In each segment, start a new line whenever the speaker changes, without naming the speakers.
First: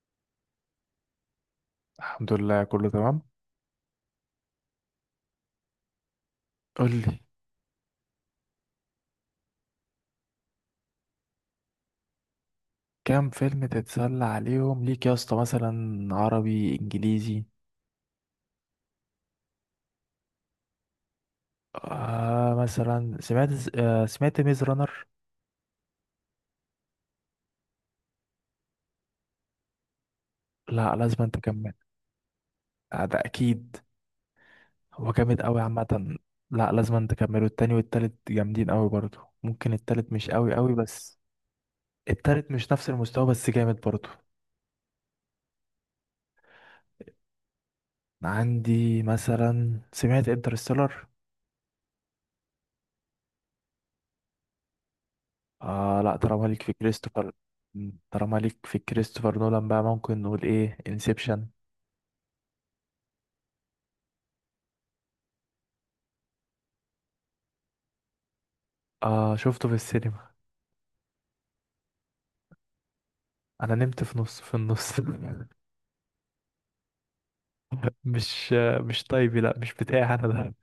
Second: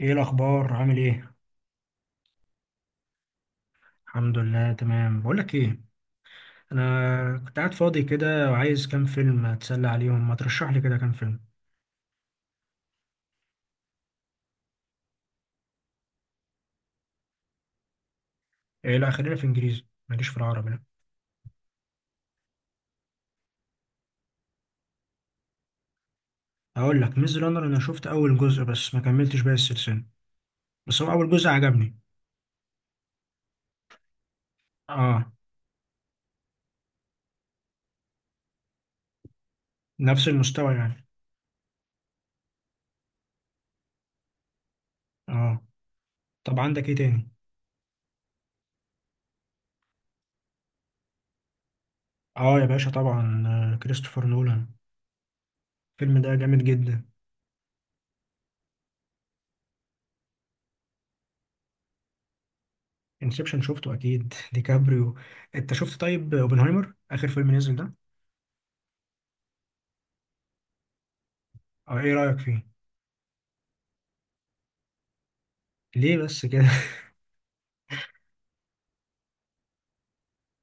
ايه الاخبار؟ عامل ايه؟
الحمد لله، كله تمام.
الحمد لله تمام. بقول لك ايه،
قول لي.
انا كنت قاعد فاضي كده وعايز كام فيلم اتسلى عليهم، ما ترشح لي كده كام فيلم.
كام فيلم تتسلى عليهم ليك يا اسطى؟ مثلا عربي، انجليزي؟
ايه، لا خلينا في انجليزي، ماليش في العربي لا.
آه، مثلا سمعت ميز رانر.
اقول لك ميز رانر، انا شفت اول جزء بس ما كملتش باقي السلسله.
لا،
بس هو
لازم
اول
انت
جزء
تكمل.
عجبني.
آه، ده اكيد. هو
اه.
جامد قوي عامه. لا، لازم انت تكمله. التاني والتالت جامدين قوي برضو. ممكن التالت
نفس
مش قوي
المستوى
قوي
يعني.
بس. التالت مش نفس المستوى بس جامد برضو.
اه. طب عندك ايه تاني؟
عندي مثلا سمعت انترستيلر.
اه يا باشا طبعا، كريستوفر نولان.
آه، لا،
الفيلم ده
طالما ليك
جامد
في
جدا.
كريستوفر. طالما ليك في كريستوفر نولان بقى، ممكن نقول ايه؟ انسبشن.
انسبشن شفته اكيد ديكابريو. انت شفت طيب اوبنهايمر اخر فيلم نزل ده؟
آه، شفته في السينما.
او ايه رايك فيه؟
انا نمت في النص.
ليه بس كده؟
مش مش طيبي. لا، مش بتاعي انا ده.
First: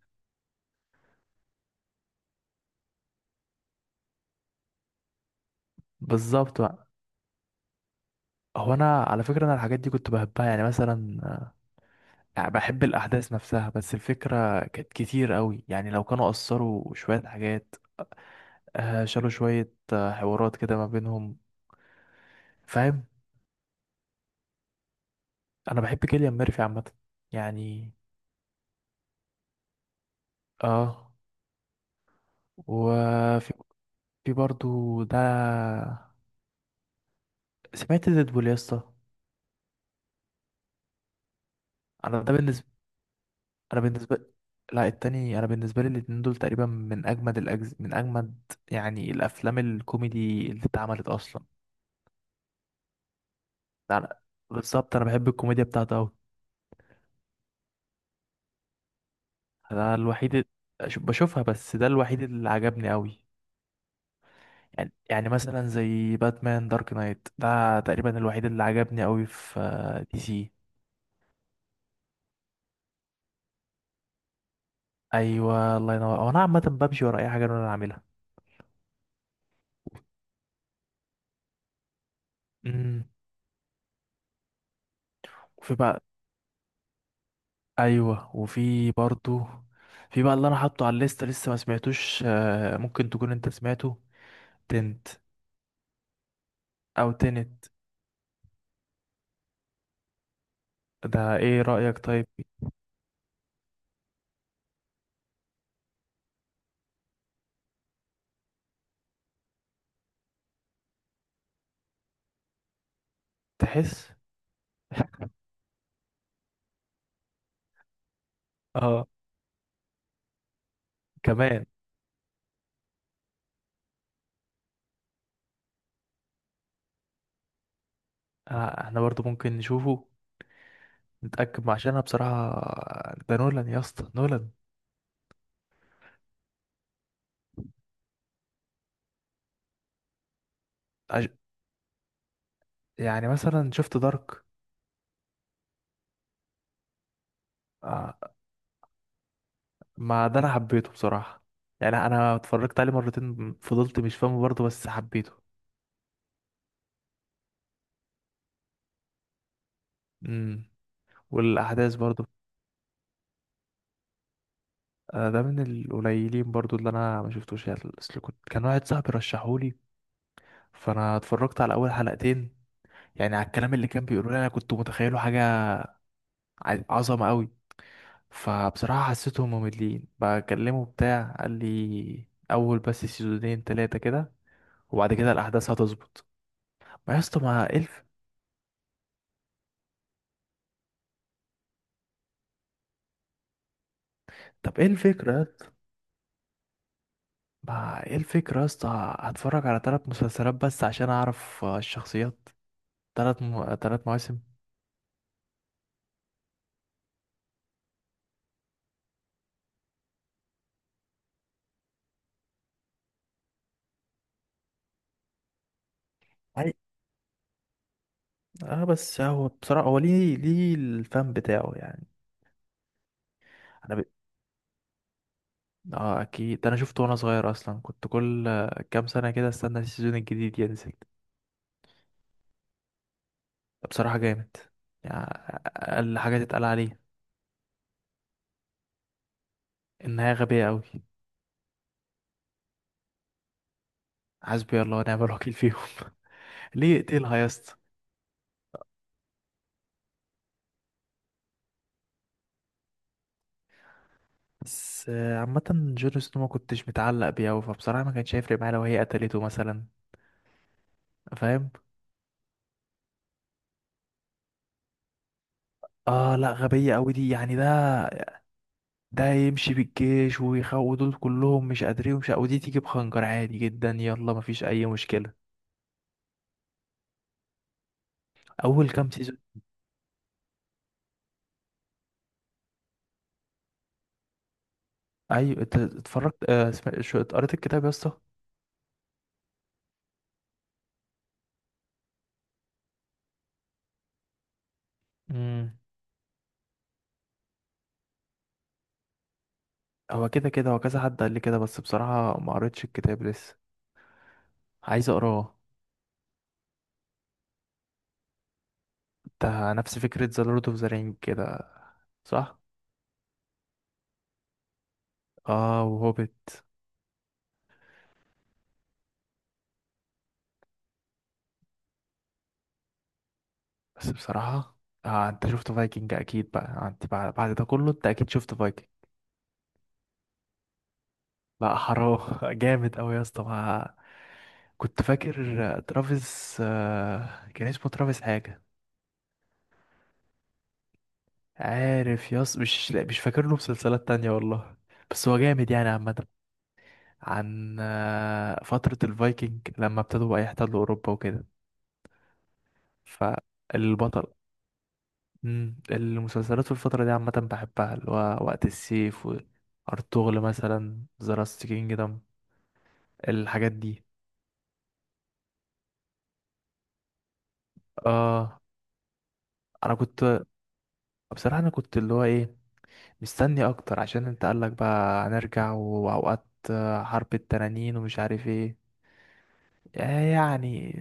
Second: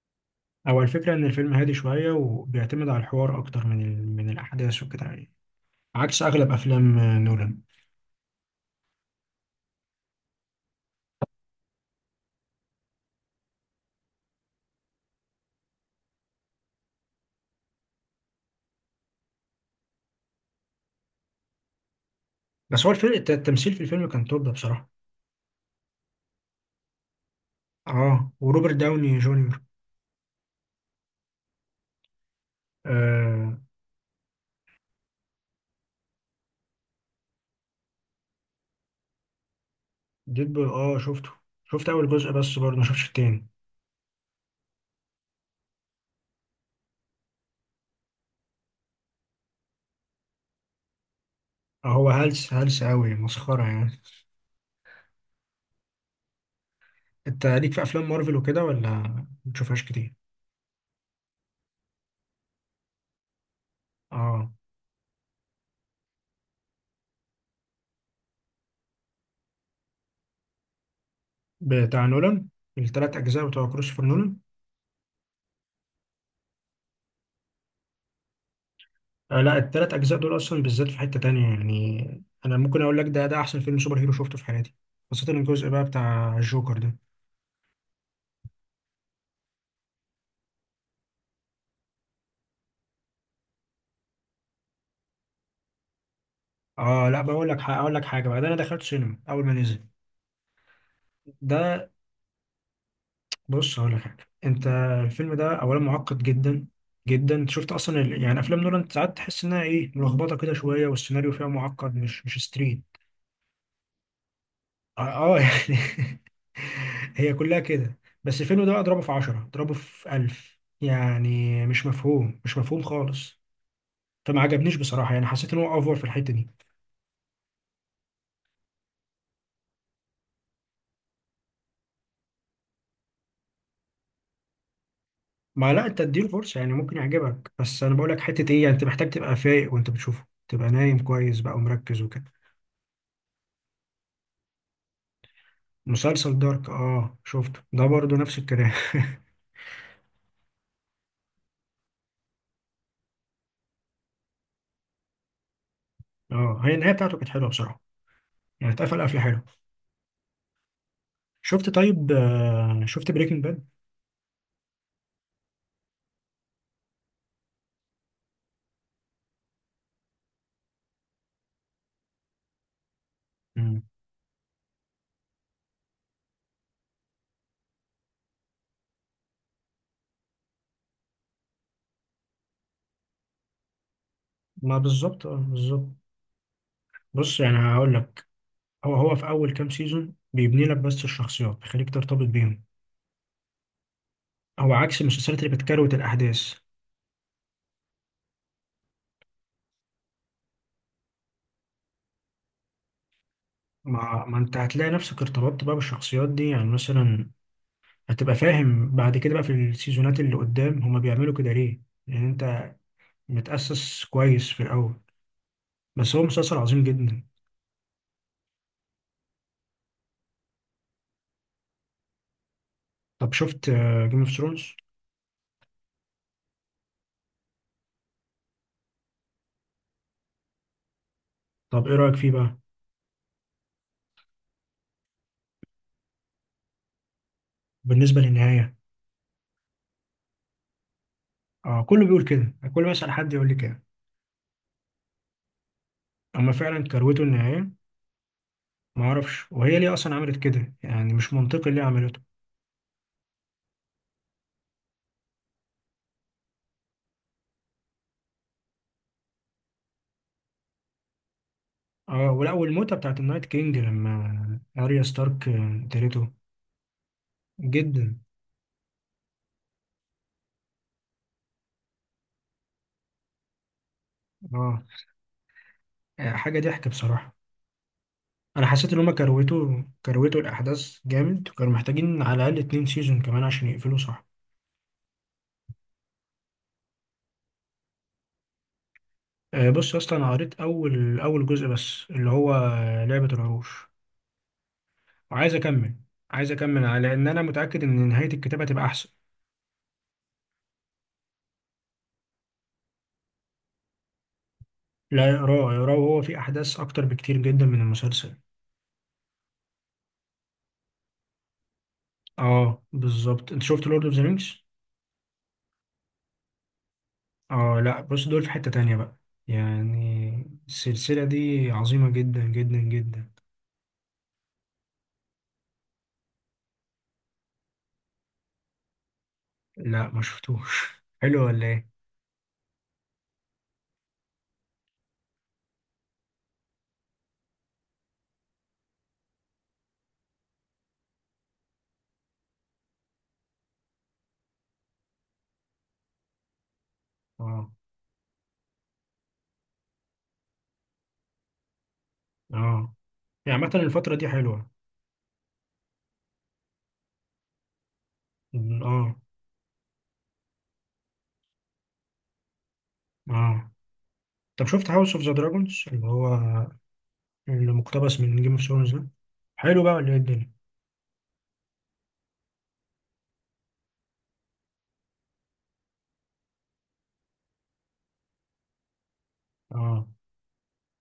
او الفكره ان الفيلم هادي شويه، وبيعتمد على الحوار اكتر من الاحداث وكده يعني. عكس اغلب
بالظبط بقى.
افلام نولان.
هو انا على فكره، انا الحاجات دي كنت بحبها، يعني مثلا. يعني بحب الاحداث نفسها، بس الفكره كانت كتير قوي. يعني لو كانوا قصروا شويه حاجات، آه، شالوا شويه حوارات كده ما بينهم.
بس هو
فاهم.
الفيلم التمثيل في الفيلم كان توب بصراحه.
انا بحب كيليان ميرفي عامه، يعني.
اه، وروبرت داوني جونيور.
اه، وفي
آه.
في برضو ده. سمعت ديدبول يا اسطى؟
ديدبول، اه شفته. شفت اول
انا
جزء
ده
بس،
بالنسبه،
برضه ما شفتش التاني.
انا بالنسبه، لا التاني، انا بالنسبه لي الاتنين دول تقريبا من من اجمد، يعني الافلام الكوميدي اللي اتعملت اصلا.
آه هو هلس هلس قوي، مسخره يعني.
ده أنا... بالظبط، انا بحب الكوميديا بتاعته قوي.
انت ليك في افلام مارفل وكده ولا ما بتشوفهاش
ده
كتير؟
الوحيد ال- أش- بشوفها بس ده الوحيد اللي عجبني قوي.
اه،
يعني مثلا زي باتمان دارك نايت، ده تقريبا الوحيد اللي عجبني قوي في آه، دي سي.
بتاع نولان. التلات اجزاء بتوع كريستوفر نولان.
ايوه، الله ينور. هو انا عامه بمشي ورا اي حاجه انا عاملها.
آه لا، التلات أجزاء دول أصلا بالذات في حتة تانية. يعني أنا ممكن أقول لك،
امم.
ده ده أحسن فيلم سوبر هيرو شفته في حياتي. خاصة الجزء
وفي
بقى
بقى،
بتاع الجوكر ده.
ايوه، وفي برضو. في بقى اللي انا حاطه على الليسته لسه ما سمعتوش، آه، ممكن تكون انت سمعته. تنت، او
آه لا بقول
تنت.
لك حاجة، أقول لك حاجة بقى، ده أنا دخلت سينما أول ما نزل
ده ايه
ده.
رأيك طيب؟
بص هقول لك حاجة أنت، الفيلم ده أولا معقد جدا جدا. أنت شفت أصلا يعني أفلام نولان، ساعات تحس إنها إيه، ملخبطة كده شوية، والسيناريو فيها معقد، مش ستريت.
تحس.
آه, آه يعني هي كلها كده. بس الفيلم ده اضربه
اه،
في 10، اضربه في 1000. يعني
كمان.
مش مفهوم، مش مفهوم خالص. فما عجبنيش بصراحه، يعني حسيت ان هو اوفر في الحته دي.
آه، احنا برضو ممكن نشوفه نتأكد، عشان انا بصراحة ده نولان يا اسطى، نولان.
ما لا انت اديله فرصه، يعني ممكن يعجبك. بس انا بقول لك حته ايه، يعني انت محتاج تبقى فايق وانت بتشوفه، تبقى نايم
عج-
كويس بقى ومركز وكده.
يعني مثلا شفت دارك؟
مسلسل دارك، اه شفته، ده برضه
آه،
نفس الكلام
ما ده انا حبيته بصراحة. يعني انا اتفرجت عليه مرتين، فضلت مش فاهمه برضه، بس حبيته.
اه هي النهايه بتاعته كانت حلوه بصراحه. يعني اتقفل قفله حلوه.
امم.
شفت
والاحداث
طيب،
برضه.
آه شفت بريكنج باد؟
آه، ده من القليلين برضو اللي انا ما شفتوش. يعني اصل كان واحد صاحبي رشحولي، فانا اتفرجت على اول حلقتين. يعني على الكلام
مم.
اللي كان بيقولوا لي، انا كنت متخيله حاجه عظمه قوي. فبصراحه حسيتهم مملين بكلمه بتاع، قال لي اول بس سيزونين تلاتة كده
ما
وبعد
بالظبط،
كده
اه
الاحداث
بالظبط.
هتظبط. ما يا
بص
اسطى
يعني
ما ايه
هقول
الف...
لك، هو في اول كام سيزون بيبني لك بس الشخصيات، بيخليك ترتبط بيهم. هو
طب ايه
عكس
الفكره يا
المسلسلات اللي
اسطى؟
بتكروت الاحداث.
ما ايه الفكره يا اسطى، هتفرج على ثلاث مسلسلات بس عشان اعرف آه، الشخصيات؟ ثلاث
ما
مواسم؟
انت هتلاقي نفسك ارتبطت بقى بالشخصيات دي، يعني مثلا هتبقى فاهم بعد كده بقى في السيزونات اللي قدام هما بيعملوا كده ليه، لان انت متأسس كويس في الاول. بس هو مسلسل عظيم جدا.
اه، بس هو بصراحة، هو ليه الفن بتاعه يعني.
طب شفت
انا ب...
جيم اوف ثرونز؟
اه، اكيد، ده انا شفته وانا صغير اصلا. كنت كل كام سنة كده استنى السيزون الجديد ينزل.
طب ايه رأيك فيه بقى؟
بصراحة جامد، يعني. اقل حاجة تتقال عليه
بالنسبة للنهاية؟
انها غبية قوي.
اه، كله بيقول كده، كل ما اسأل حد يقول لي كده.
حسبي الله ونعم الوكيل فيهم.
اما فعلا
ليه
كروته
يقتلها يا
النهاية.
اسطى؟
ما اعرفش، وهي ليه اصلا عملت كده؟ يعني مش منطقي ليه عملته.
بس آه، عامة جون سنو ما كنتش متعلق بيه أوي، فبصراحة ما كانش هيفرق معايا لو هي قتلته مثلا. فاهم؟
اه، ولا والموتة بتاعت النايت كينج لما اريا ستارك قتلته.
اه، لا غبية قوي دي يعني. ده
جدا.
ده يمشي بالجيش ويخو دول كلهم مش قادرين، ومش ودي تيجي بخنجر عادي جدا يلا مفيش
اه.
اي مشكله.
آه، حاجة ضحك بصراحة. أنا
اول
حسيت إن هما
كام سيزون،
كروتوا الأحداث جامد، وكانوا محتاجين على الأقل 2 سيزون كمان عشان يقفلوا صح.
ايوه أنت اتفرجت؟ آه، قريت الكتاب يا اسطى؟
بص يا اسطى، أنا قريت أول جزء بس اللي هو لعبة العروش، وعايز
امم.
أكمل. لأن أنا متأكد إن نهاية الكتاب هتبقى أحسن.
هو كده كده، هو كذا حد قال لي كده، بس بصراحه ما قريتش الكتاب لسه، عايز
لا
اقراه.
اقراه، اقراه، وهو فيه أحداث أكتر بكتير جدا من المسلسل.
ده نفس فكره ذا لورد اوف ذا رينج كده، صح؟
أه بالظبط. أنت شفت لورد أوف ذا رينجز؟
اه، وهوبيت.
أه لأ، بص دول في حتة تانية بقى. يعني السلسلة دي عظيمة جدا جدا جدا.
بس بصراحه، آه، انت شفت فايكنج اكيد بقى؟ انت بعد ده كله انت اكيد شفت فايكنج.
لا ما شفتوش حلو ولا
لا
ايه؟
حرام، جامد أوي يا اسطى، كنت فاكر ترافيس، آه، كان اسمه ترافيس حاجة. عارف يا اسطى؟ مش فاكر له مسلسلات تانية والله. بس هو جامد يعني عامة.
اه
عن آه، فترة الفايكنج لما ابتدوا بقى يحتلوا أوروبا وكده.
اه يعني. عامه الفتره
فالبطل.
دي حلوه.
المسلسلات في الفترة دي عامة بحبها، اللي هو وقت
م، اه.
السيف. وأرطغرل مثلا، ذا لاست كينجدم،
اه.
الحاجات دي.
طب شفت هاوس اوف ذا دراجونز، اللي هو اللي مقتبس من جيم اوف
اه،
ثرونز ده؟ حلو بقى
انا
ولا ايه
كنت،
الدنيا؟
بصراحة انا كنت اللي هو ايه، مستني اكتر عشان انت قالك بقى هنرجع واوقات حرب التنانين ومش عارف ايه.
اه.
يعني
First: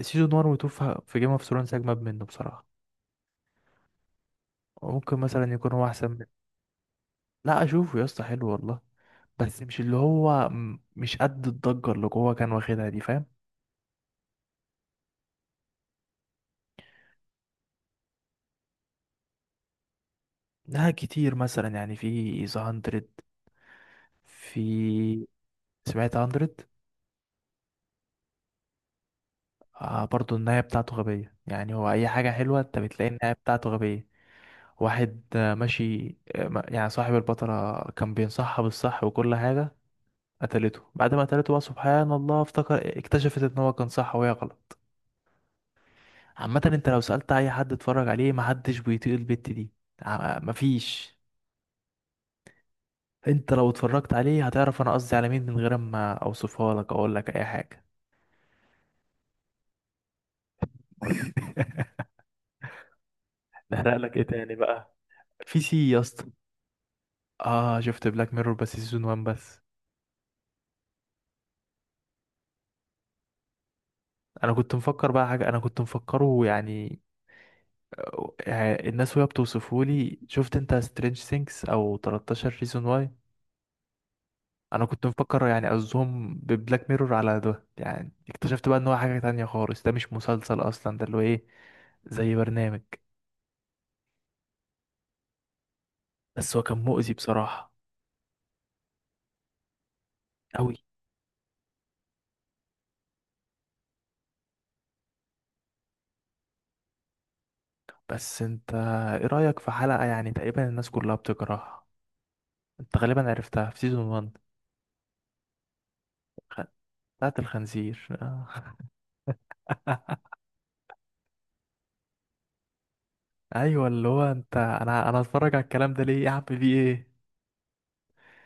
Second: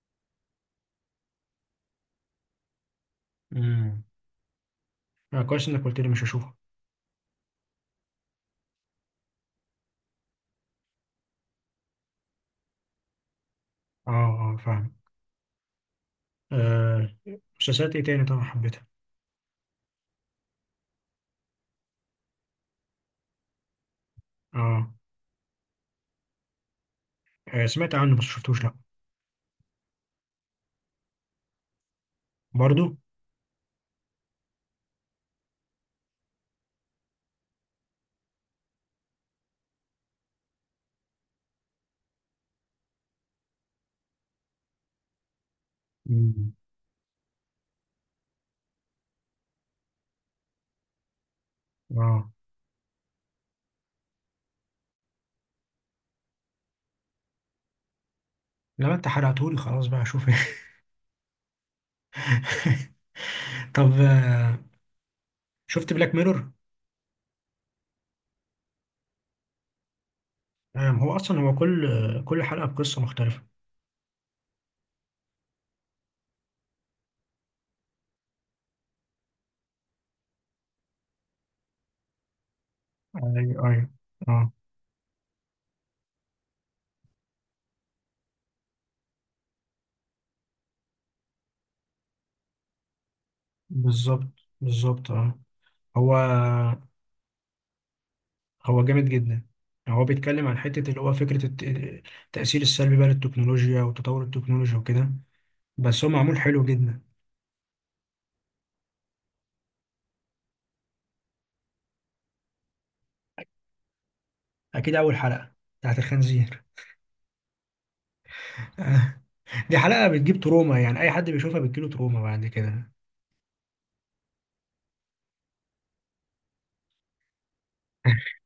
سيزون 1 و 2 في جيم اوف ثرونز اجمد منه بصراحه،
امم.
وممكن
آه
مثلا
كويس
يكون
انك
هو
قلت لي،
احسن
مش
منه.
هشوفه.
لا، اشوفه يا اسطى، حلو والله. بس مش اللي هو مش قد الضجه اللي جوه كان واخدها دي. فاهم؟
اه اه فاهم. آه. مسلسلات ايه تاني طبعا حبيتها؟
لا، كتير مثلا، يعني في ذا 100.
اه.
في، سمعت 100؟
آه، سمعت عنه بس شفتوش لا.
آه، برضو النهايه بتاعته غبيه. يعني هو اي حاجه حلوه انت
برضو.
بتلاقي النهايه بتاعته غبيه. واحد آه، ماشي آه، يعني صاحب البطلة كان بينصحها بالصح وكل حاجة، قتلته. بعد ما قتلته بقى، سبحان الله، افتكر اكتشفت ان هو كان صح وهي غلط.
مم.
عامة انت لو سألت اي حد اتفرج عليه محدش بيطيق البت دي. مفيش،
اه.
انت لو اتفرجت عليه هتعرف انا قصدي على مين من غير ما اوصفها لك، اقول لك اي حاجة.
لما انت حرقتهولي خلاص بقى اشوف طب
نحرق لك ايه
آه،
تاني بقى؟ في سي
شفت
يا
بلاك
اسطى؟
ميرور؟
اه، شفت بلاك ميرور بس سيزون 1 بس.
هو اصلا هو كل كل حلقه بقصه مختلفه.
انا كنت مفكر بقى حاجة، انا كنت مفكره يعني. آه، الناس وهي بتوصفه لي، شفت انت سترينج سينكس او 13 ريزون واي؟
ايوه ايوه. اه.
انا كنت مفكر يعني قصدهم ببلاك ميرور على ده، يعني اكتشفت بقى ان هو حاجة تانية خالص، ده مش مسلسل اصلا، ده اللي هو ايه، زي برنامج.
بالظبط، بالظبط اه. هو
بس هو كان مؤذي بصراحة،
هو جامد جدا. هو بيتكلم عن
قوي.
حته اللي هو فكره التاثير السلبي بقى للتكنولوجيا وتطور التكنولوجيا وكده. بس هو معمول حلو جدا.
بس انت، ايه رأيك في حلقة يعني تقريبا الناس كلها بتكرهها؟ انت غالبا عرفتها في سيزون 1،
اكيد اول حلقه، بتاعت الخنزير
خ- بتاعت الخنزير.
دي حلقه بتجيب تروما، يعني اي حد بيشوفها بتجيله تروما بعد كده
ايوه، اللي هو انت انا هتفرج على الكلام ده ليه يا عم؟ في ايه؟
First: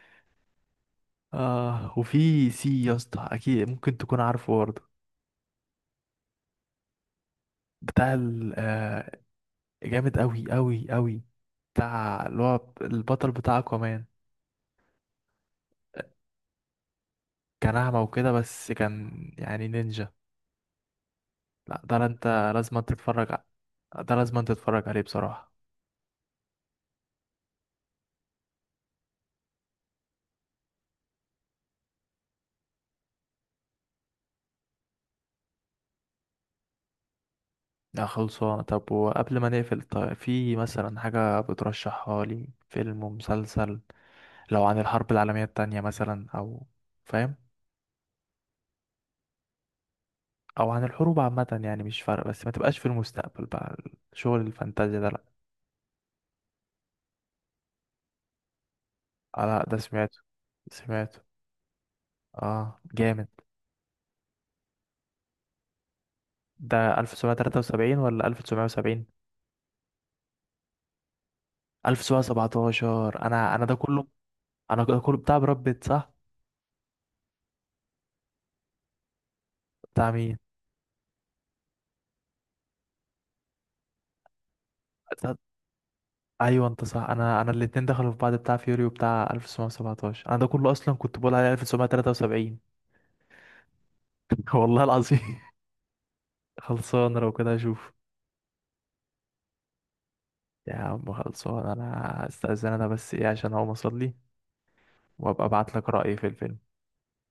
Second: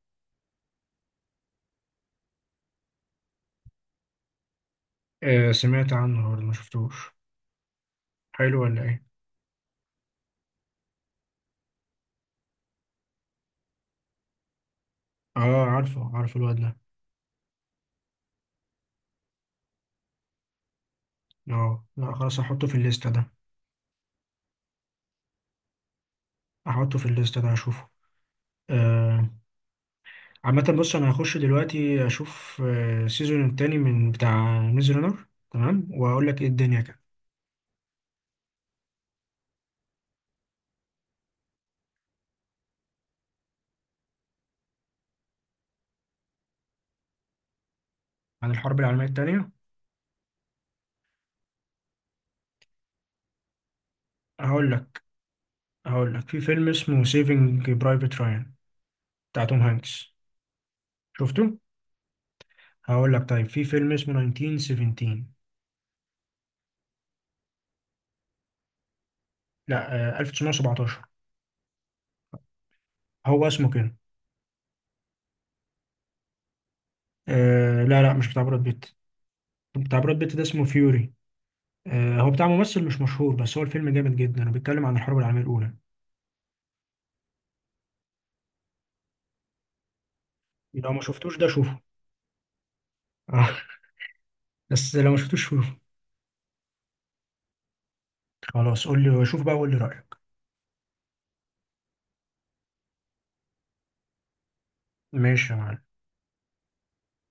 اه، وفي سي يا اسطى، اكيد ممكن تكون عارفه برضه.
آه سمعت عنه برضه، ما شفتوش.
بتاع ال
حلو ولا ايه؟
آه، جامد قوي قوي قوي. بتاع اللي هو البطل بتاع اكوامان.
اه عارفه، عارف الواد ده.
كان اعمى وكده بس كان يعني نينجا. لا
اه
ده، لا
لا خلاص
انت
احطه في
لازم
الليسته ده،
تتفرج ع- ده لازم تتفرج عليه بصراحة.
احطه في الليسته ده، اشوفه. عامة بص أنا هخش دلوقتي أشوف السيزون التاني من بتاع ميز رانر، تمام، وأقول لك إيه الدنيا كده.
لا، خلصانه. طب وقبل ما نقفل، طيب في مثلا حاجة بترشحها لي، فيلم ومسلسل، لو عن الحرب العالمية التانية مثلا، او، فاهم،
عن الحرب العالمية التانية،
او عن الحروب عامة يعني. مش فارقة بس ما تبقاش في المستقبل بقى، شغل
هقول
الفانتازيا
لك،
ده لا.
هقول لك في فيلم اسمه سيفنج برايفت رايان، بتاع
آه،
توم
لا ده
هانكس.
سمعته، سمعته.
شفته؟
اه،
هقول لك
جامد.
طيب في فيلم اسمه 1917.
ده 1973 ولا 1970؟
لا 1917
1917
هو
انا،
اسمه
ده
كده.
كله. انا ده كله بتاع براد بيت، صح؟
آه لا لا، مش بتاع براد بيت. بتاع
بتاع
براد بيت
مين؟
ده اسمه فيوري. آه هو بتاع ممثل مش مشهور، بس هو الفيلم جامد جدا وبيتكلم عن الحرب
بتاع-
العالمية الأولى.
ايوه انت صح. انا الاتنين دخلوا في بعض، بتاع فيوري وبتاع 1917. انا ده كله
لو
اصلا
ما
كنت بقول
شفتوش ده
عليه
شوفه
1973.
آه.
والله
بس لو ما
العظيم.
شفتوش،
خلصان، لو كده اشوف.
خلاص قول لي شوف بقى وقول لي رأيك.
يا عم خلصان، انا استاذن انا بس ايه عشان اقوم اصلي، وابقى
ماشي يا
ابعت
معلم.
لك رأيي في الفيلم.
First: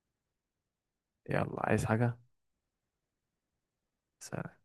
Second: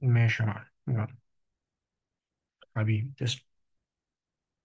ماشي يا معلم، يلا.
يلا، عايز حاجة؟
حبيبي تسلم.
سلام.